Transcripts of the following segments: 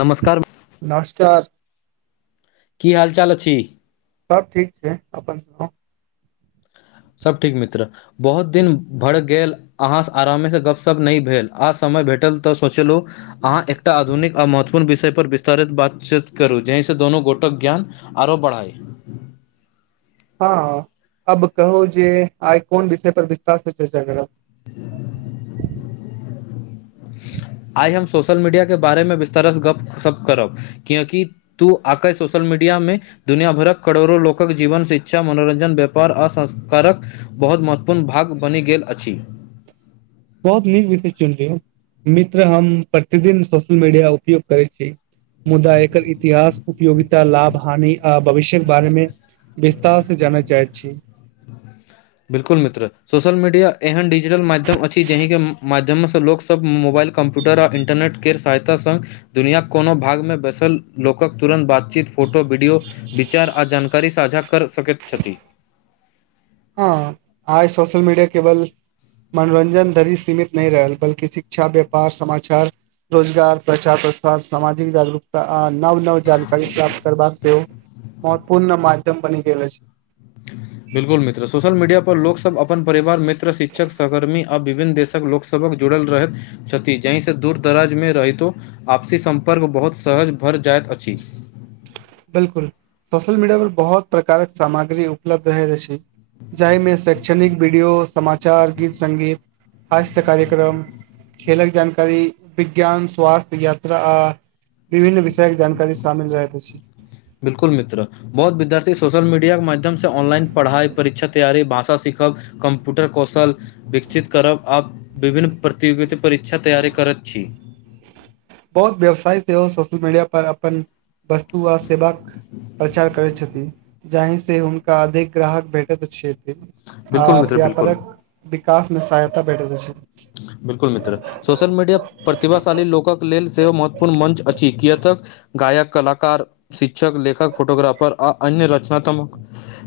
नमस्कार नमस्कार की हाल चाल अछि सब ठीक छै अपन सुनाउ सब ठीक मित्र बहुत दिन भर गेल अहाँ आराम से गपशप नहि भेल आ समय भेटल तऽ सोचलहु अहाँ एकटा आधुनिक आ महत्वपूर्ण विषय पर विस्तारित बातचीत करू जाहिसँ दुनू गोटक ज्ञान आरो बढ़ए हँ अब कहो जे आइ कोन विषय पर विस्तार से चर्चा करब [inaudible] आइ हम सोशल मीडिया के बारेमे विस्तारसँ गपशप करब कियकि तू आकई सोशल मीडिया डिया मे दुनिया भरक करोड़ो लोकक जीवन शिक्षा मनोरञजन व्यापार आ संस्कारक बहुत महत्वपूर्ण भाग बनि गेल अछि बहुत नीक विषय चुनलियय मित्र हम प्रतिदिन सोशल मीडिया उपयोग करैत छी मुदा एकर इतिहास उपयोगितता लाभ हानि आ भविष्यके बारेमे विस्तार सँ जान चाह छी [inaudible] बिल्कुल मित्र सोशल मीडिया एहन डिजिटल माध्यम अछि जहि के माध्यमसँ लोकसभ मोबाइल कम्प्यूटर आ इंटरनेट केर सहायता सग दुनियाक कोनो भागमे बैसल लोकक तुरन्त बातचीत फोटो वीडियो विचार आ जानकारी साझा कर सकैत छथि हँ आइ सोशल मीडिया केवल मनोरञ्जन धरि सीमित नहि रहल बल्कि शिक्षा व्यापार समाचार रोजगार प्रचार प्रसार सामाजिक जागरूकता अ न नव नव जानकारी प्राप्त करबाक सेहोव महत्वपूर्ण मध्यम बनि गेल अछी बिलकुल मित्र सोशल मीडिया पर लोकसभ अपन परिवार मित्र शिक्षक सहकर्मी आ विभिन्न देशक लोकसभा जुड़ल रहैत छथि जहिसँ दूरदराज मे रहितो आपसी सम्पर्क बहुत सहज भर जायत अछि बिलकुल सोशल मीडिया पर बहुत प्रकारक सामग्री उपलब्ध रहैत अछि जाहिमे शैक्षणिक वीडियो समाचार गीत संगीत हास्य कार्यक्रम खेलक जानकारी विज्ञान स्वास्थ्य यात्रा आ विभिन्न विषयक जानकारी शामिल रहैत अछि बिलकुल मित्र बहुत विद्यार्थी सोशल मीडिया के माध्यम से ऑनलाइन पढ़ाई परीक्षा तैयारी भाषा से सीखब कम्प्यूटर कौशल विकसित करब आ विभिन्न प्रतियोगिता परीक्षा तैयारी करब कर छी बहुत व्यवसाय सेहो सोशल मीडिया पर अपन वस्तु आ सेवा क प्रचार करैत छथि जाहि से हुनका अधिक ग्राहक भेटैत छथि आ बिल्कुल मित्र बिल्कुल व्यापारक विकासमे सहायता भेटैत अछी बिल्कुल मित्र सोशल मीडिया प्रतिभाशाली लोकक लेल सेहो महत्वपूर्ण मंच अछि कियत गायक कलाक शिक्षक लेखक फोटोग्राफर आ अन्य रचनात्मक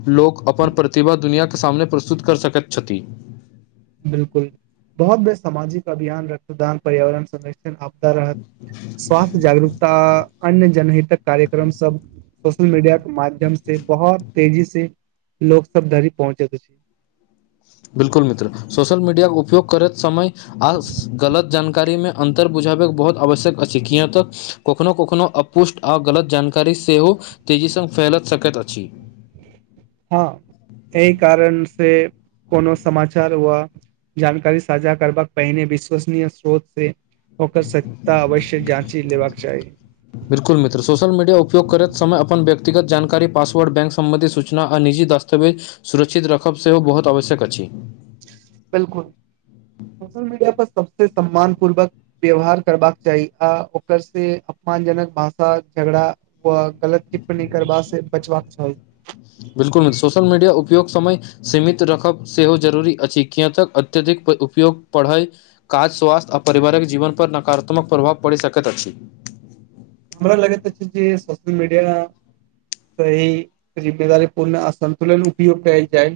लोक अपन प्रतिभा दुनिआके सामने प्रस्तुत कर सकैत छथि बिलकुल बहुत बे सामाजिक अभियान रक्तदान पर्यावरण संरक्षण आपदा रहत स्वास्थ्य जागरूकता आ अन्य जनहितक कार्यक्रम सब सोशल मीडिया के माध्यम से बहुत तेजी से लोक सब धरी पहुँचेैत अछि [inaudible] बिल्कुल मित्र सोशल मीडिया उपयोग करैत समय आ गलत जानकारी मे अंतर बुझा बहुत आवश्यक अछि किया तक कखनो कखनो अपुष्ट आ गलत जानकारी सेहो तेजी संग फैल सकैत अछि हँ एहि कारण से कोनो समाचार वा जानकारी साझा करबाक पहिने विश्वसनीय स्रोत से ओकर सतता अवश्य जाँची लेबाक चाही बिल्कुल मित्र सोशल मीडिया उपयगैत समय अपन व्यक्त व्यक्तगत जानकारीाससवर्ड बैंक सम्बन्धी सूचना आ निजी दस्तवेज सुरक्षित रखब सेहो बहुत आवश्यक अछि [unintelligible] सबस सम्मान पूर्वक व्यवहार करबाक चाही आ ओकर से अपमानजनक भाषा झगड़ा गलत टिप्पणी करबा से बचवाक चाही बिल्कुल सोशल मीडिया उपयोग समय सीमित रखब सेहो जरूरी अछि किए तक अत्यधिक उपयोग पढ़य काज स्वास्थ्य आ पिवारिक जीवन पर नकारात्मक प्रभाव पड़ि सकैत अछि [inaudible] हमरा लगैत छै जे सोशल मीडिया सहि जिम्मेदारी पूर्ण असन्तुलन उपयोग कैल जाइ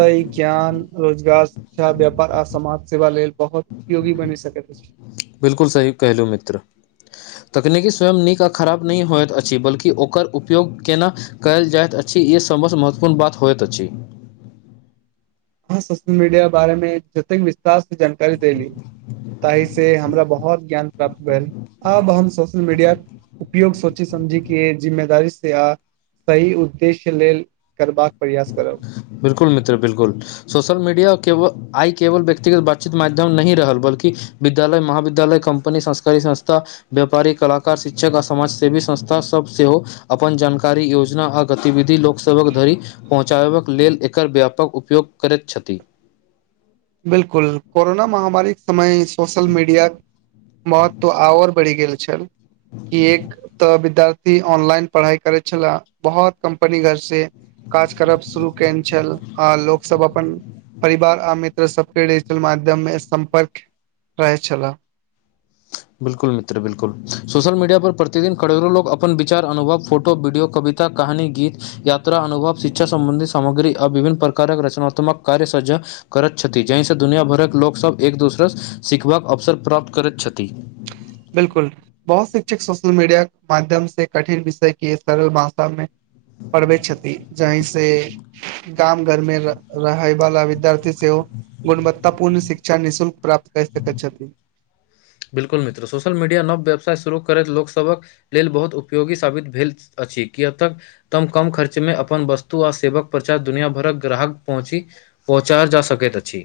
त ज्ञान रोजगार शिक्षा व्यापार आ समाज सेवा लेल बहुत उपयोगी बनि सकैत अछि बिलकुल सही कहहिलहु मित्र तकनीकी स्वयं नीक आ खराब नहि होइत अछि बल्कि ओकर उपयोग केना कयल जाइत अछि ई समस्त महत्वपूर्ण बात होइत अछि ह सोशल मीडिया के बारे मे जतेक विस्तरस जानकारी देली ताहि से हमरा बहुत ज्ञान प्राप्त भेल अब हम सोशल मीडिया उपयोग सोची समझी के जिम्मेदारी से आ सही उद्देश्य लेल करबाक प्रयास करब बिलकुल मित्र बिलकुल सोशल मीडिया आइ केवल व्यक्तिगत बातचीत माध्यम नहि रहल बल्कि विद्यालय महाविद्यालय कंपनी संस्कारी संस्था व्यापारी कलाकार शिक्षक आ समाजसेवी संस्था सभ सेहो अपन जान जानकारी योजना आ गतिविधि लोकसभक धरि पहुँचाबाक लेल एकर व्यापक उपयोग करैत छथि बिलकुल कोरोना महामारी समय सोशल मीडियााक के महत्व आओर बढ़ि गेल छल की एक त विद्यार्थी ऑनलाइन पढ़ाइ करै छले बहुत कम्पनी घर से काज करब शुरू केयने छल आ लोक सब अपन परिवार आमित सबके डिजिटल माध्यममे सम्पर्क रहै छला बिलकुल मित्र बिल्कु सोशल मीडिया पर प्रतिदिन करोड़ो लोक अपन विचार अनुभव फोटो वीडियो कभी कहानी गीत यात्रा अनुभव शिक्षा संबंधी सामग्री आ विभिन्न प्रकारक रचनात्मक कार्य सजा करैत छथि जाहिसँ दुनिया भरक लोकसभ एक दोसरास सीखबाक अवसर प्राप्त करैत छथि [unintelligible] बिलकुल बहुत शिक्षक सोशल मीडिया माध्यम से कठिन विषय के सरल भाषामे पढ़बै छथि जाहि से गाम घर मे रहय वाला विद्यार्थी सेहो गुणवत्तता पूर्ण शिक्षा निःशुलक प्राप्त कर सकैत छथि [unintelligible] बिल्कुल मित्र सोशल मीडिया नव व्यवसाय शुरू करैत लोकसभक लेल बहुत उपयोगी साबित भेल अछि किया तक तब कम खर्च मे अपन वस्तु आ सेवाक प्रचार दुनिया भरक ग्राहक पहुँची पहुँचायल जा सकैत अछि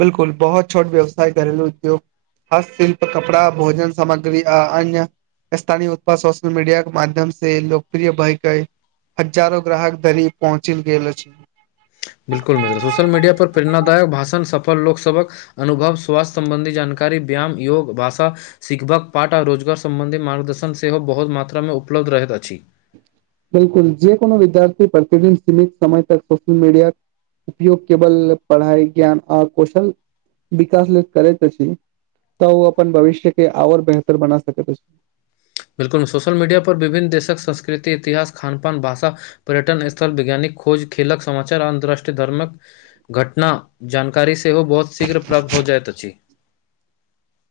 बिल्कुल बहुत छोट व्यवसाय करेलू उद्योग हस्त शिल्प कपड़ा भोजन सामग्री आ अन्य स्थानीय उत्पाद सोशल मीडिया के माध्यम से लोकप्रिय भयके हजारो ग्राहक धरी पहुँच गेल छै बिल्कुल मित्र सोशल मीडिया पर प्रेरणाादायक भाषण सफल लोकसभक अनुभव स्वासथ्य संबंधी जानकारी जानकारि व्यायाम योग भाषा शिखबाक पाठ आ रोजगार संबंधी मार्गदर्शन सेहो बहुत मात्रामे उपलब्ध रहैत अछि बिल्कुल जे कोनो विद्यार्थी प्रतिदिन सीमित समय तक सोशल मीडिया उपयोग केवल पढ़ाइ ज्ञान आ कौशल विकास लेल करैत अछि तऽ ओ अपन भविष्य के आओर बेहतर बना सकैत बिल्कुल सोशल मीडिया पर विभिन्न देशक संस्कृति इतिहास खान पान भाषा पर्यटन स्थल वैज्ञानिक खोज खेलक समाचार आ अन्तर्राष्ट्रीय धर्मक घटना जानकारी सेहो ओ बहुत शीघ्र प्राप्त हो जाइत अछि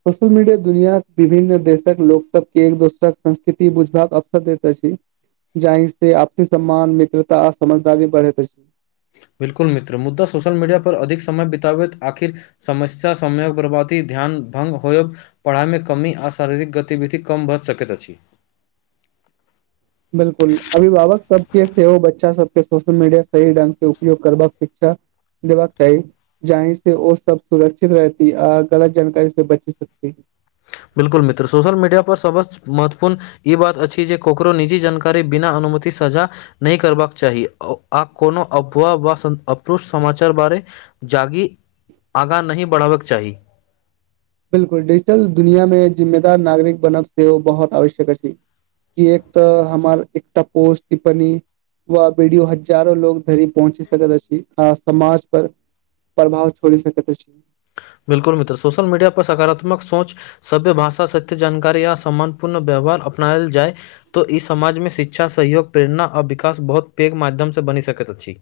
सोशल मीडिया दुनियाक विभिन्न देशक लोक सबके एक दोसरक संस्कृति बुझवाक अवसर देत अछि जाहि से आपसी सम्मान मित्रता आ समझदारी बढ़ैत अछि [unintelligible] बिल्कुल मित्र मुद्दा सोशल मीडिया पर अधिक समय बिताबैत आखिर समस्या समयक बर्बादी ध्यान भंग होयब पढ़ाइमे कमी आ शारीरिक गतिविधि कम भअ सकैत अछि [inaudible] बिल्कुल अभिभावक सबके सेहो बच्चा सबके सोशल मीडिया सही ढंग से उपयोग करबाक शिक्षा देबाक चाही जाहि से ओ सब सुरक्षित रहती आ गलत जानकारी से बचि सकती बिल्कुल मित्र सोशल मीडिया पर सभसँ महत्वपूर्ण ई बात अछि जे ककरो निजी जानकारी बिना अनु मति साझा नहि करबाक चाही आ कोनो अफवाह वा अपप्रुष्ट समाचार बारे जागी आगाँ नहि बढ़ाबक चाही बिलकुल डिजिटल दुनिया मे जिम्मेदार नागरिक बनब सेहो बहुत आवश्यक अछि कियक तऽ हमर एकटा पोष्ठ टिप्पणी व वीडियो हजारो लोग धरी पहुँची सकैत अछि आ समाज पर प्रभाव छोड़ि सकैत छै बिल्कुल मित्र सोशल मीडिया पर सकारात्मक सोच सभ्य भाषा सत्य जानकारी या सम्मानपूर्ण व्य वहार अपनायल जाय त ई समाजमे शिक्षा सहयोग प्रेरणा आ विकास बहुत पैघ माध्यम से बनि सकैत अछि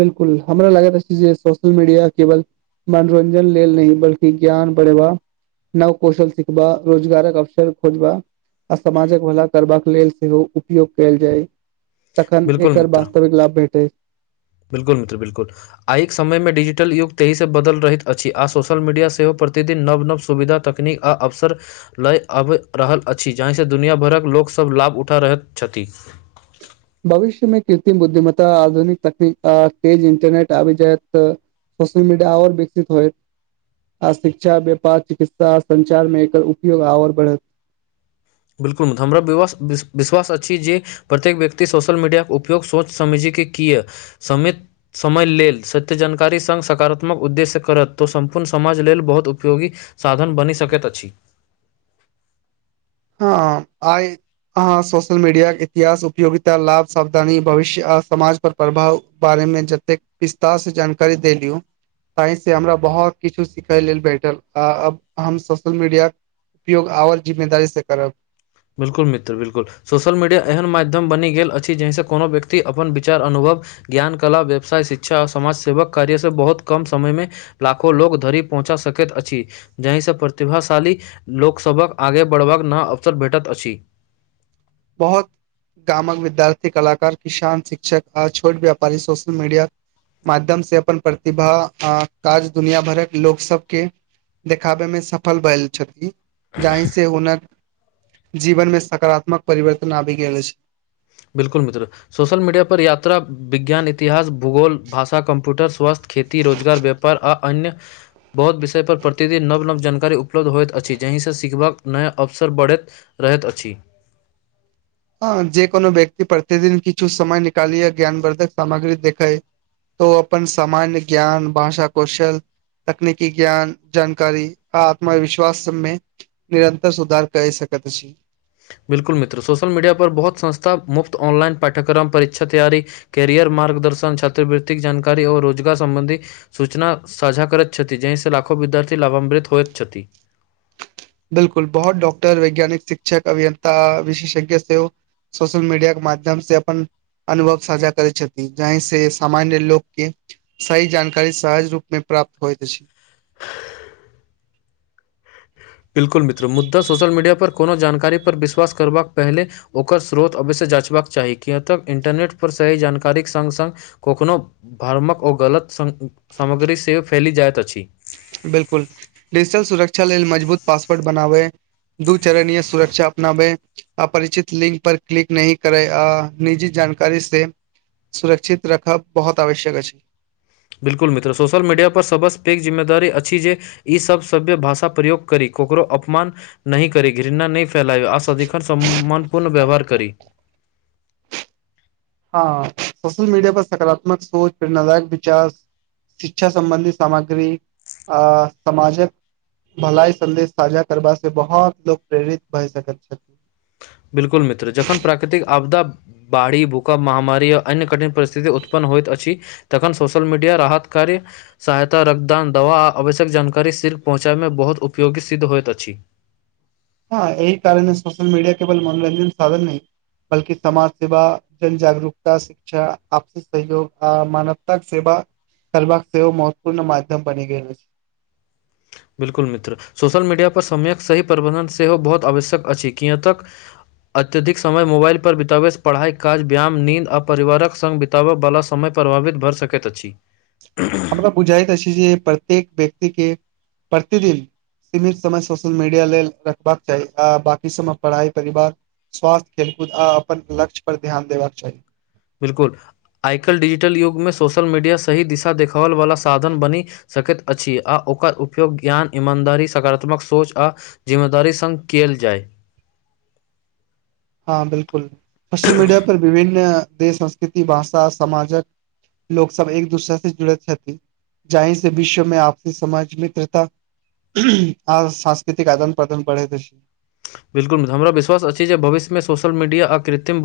बिल्कुल हमरा लागि अछि जे सोशल मीडिया केवल मनोरञ्जन लेल नहि बल्कि ज्ञान बढ़ेवा नव कौशल सिखबा रोजगारक अवसर खोजबा आ समाजक भला करबाक लेल सेहो उपयोग कयल जाय तखन बिल्कुल एकर मित्र वास्तविक लाभ भेटै बिल्कुल मित्र बिल्कुल आयक समयमे डिजिटल युग ताहिसँ बदल रहैत अछि आ सोशल मीडिया सेहो प्रतिदिन नव-नव सुविधा तकनीक आ अवसर लय आबि रहल अछि जाहिसँ दुनिया भरक लोक सब लाभ उठा रहल छथि भविष्यमे कृत्रिम बुद्धिमता आधुनिक तकनीक तेज इंटरनेट आबि जायत तऽ सोशल मीडिया आओर विकसित होइत आ शिक्षा व्यापार चिकित्सा संचारमे एकर उपयोग आओर बढ़त बिल्कुल हमरा विवश विश विश्वास अछि जे प्रत्येक व्यक्ति सोशल मीडियाक उपयोग सोच समझि के किए समित समय लेल सत्य जानकारी संग सकारात्मक उद्देश्य करत तऽ सम्पूर्ण समाज लेल बहुत उपयोगी साधन बनि सकैत अछि ह आइ अहाँ सोशल मीडियाके इतिहास उपयोगिता लाभ सावधानी भविष्य आ समाज पर प्रभाव बारे मे जतेक विस्तारसँ जानकारी देलियौ ताहिसँ हमरा बहुत किछु सिखय लेल भैठल आ अब हम सोशल मीडिया उपयोग आओर जिम्मेदारी से करब बिल्कुल मित्र बिल्कुल सोशल मीडिया एहन माध्यम बनि गेल अछि जाहिसँ कोनो व्यक्ति अपन विचार अनुभव ज्ञानकला व्यवसाय शिक्षा आ समाज सेवक कार्य से बहुत कम समय मे लाखो लोक धरि पहुँचा सकैत अछि जाहिसँ प्रतिभाशाली लोकसभक आगे बढ़बाक ना भेटत अछि बहुत गामक विद्यार्थी कलाकार किसान शिक्षक आ छोट व्यापारी सोशल मीडिया माध्यम से अपन प्रतिभा आ काज दुनिया भरक लोक सबके देखाबेमे सफल भेल छथि जाहि से हुनक जीवन मे सकारात्मक परिवर्तन आबि गेल अछि बिलकुल मित्र सोशल मीडिया पर यात्रा विज्ञान इतिहास भूगोल भाषा कंप्यूटर स्वास्थ्य खेती रोजगार व्यापार आ अन्य बहुत विषय पर प्रतिदिन नव नव जन जानकारी उपलब्ध होइत अछि जहिसँ सीखबाक नया अवसर बढ़ैत रहैत अछि [inaudible] ह जे कोनो व्यक्ति प्रतिदिन किछु समय निकालिए ज्ञानवर्धक सामग्री देखै तऽ ओ अपन सामान्य ज्ञान भाषा कौशल तकनीकी ज्ञान जानकारी आ आत्मविश्वासमे निरन्तर सुधार करि सकै कतऽ छी बिल्कुल मित्रो सोशल मीडिया पर बहुत संस्था मुफ्त ऑनलाइन पाठ्यक्रम परीक्षा तैयारी कैरियर मार्गदर्शन छात्रवृत्तिक जानकारी आ रोजगार संबंधी सूचना साझा करैत छथि जहिसँ लाभ लाखो विद्यार्थी लाभान्वित होइत छथि बिलकुल बहुत डॉकटर वैज्ञानिक शिक्षक अभियन्ता विशेषज्ञ सेहो सोशल मीडिया के माध्यम से अपन अनुभव साझा करैत छथि जहि से सामान्य लोकके सही जानकारी सहज रूप मे प्राप्त प्राप्त होइत अछि बिल्कुल मित्र मुद्दा सोशल मीडिया पर कोनो जानकारी पर विश्वास करबाक पहिल ओकर स्रोत अवश्य जाँचबाक चाही किए तक इंटरनेट पर सही जानकारीक सङ्ग सङ्ग कखनो भ्रमक ओ गलत सामग्री से फैल जाइत अछि बिलकुल डिजिटल सुरक्षा लेल मजबूत पासवर्ड बनाबै दूचरणीय सुरक्षा अपनाबे अपरिचित लिंक पर क्लिक नहि करे आ निजी जान जानकारी से सुरक्षित रखब बहुत आवश्यक अछि बिल्कुल मित्र सोशल मीडिया पर सबसे पैघ जिम्मेदारी छी जे ई सभ सभ्य भाषा प्रयोग करी ककरो अपमान नहि करी घृणा नहि फ फैलायब आ सदिखन सम्मान पूर्ण व्यवहार करी हँ सोशल मीडिया पर सकारात्मक सोच प्रेरणादायक विचार शिक्षा सम्बन्धी सामग्री आ समाजक भलाई संदेश साझा करबा से बहुत लोको प्रेरित भए सकैत छथि बिलकुल मित्र जखन प्राकृतिक आपदा बाढ़ी भूकम्प महामारी आ अन्य कठिन परिस्थिति उत्पन्न होइत अछि तखन सोशल मीडिया राहत कार्य सहायता रक्तदान दवा आ आवश्यक जानकारी स तक पहुँचाबै मे बहुत उपयोगी सिद्ध होइत अछि हँ एहि कारणे सोशल मीडिया केवल मनोरञ्जन साधन नहि बल्कि समाज सेवा जन जागरूकता शिक्षा आपसी सहयोग आ मानवताक सेवा करबाक सेहो महत्वपूर्ण मध्यम बनि गेल अछि [inaudible] बिल्कुल मित्र सोशल मीडियापर समयक सही प्रबन्धन सेहो बहुत आवश्यक अछि किए तक अत्यधिक समय मोबाइल पर बितबै पढ़ाई काज व्यायाम नींद आ परिवारक संगग बितबय वला समय प्रभावित भरि सकैत अछि हमरा बुझाइत अछि जे प्रत्येक व्यक्ति के प्रतिदिन सीमित समय सोशल मीडिया लेल रखबाक चाही आ बाकी समय पढ़ाइ परिवार स्वास्थ्य खेलकूद आ अपन लक्ष्य पर ध्यान देबाक चाही बिलकुल आइ काल्हि डिजिटल युगमे सोशल मीडिया सही दिशा देखाओल वाला साधन बनी सकैत अछि आओ ओकर उपयोग ज्ञान ईमानदारी सकारात्मक सोच आ जिम्मेदारी संग कयल जाय [inaudible] हँ बिलकुल सोशल मीडिया पर विभिन्न देश संस्कृति भाषा समाजक लोको सब एक दूसरा से जुड़ैत छथि जाहि से विश्वमे आपसी समाज मित्रता आ सांस्कृतिक आदान प्रदान बढ़ेत अछि बिल्कुल हमरा विश्वास अछि जे भिष्यमे सोशल मीडिया आ कृत्रिम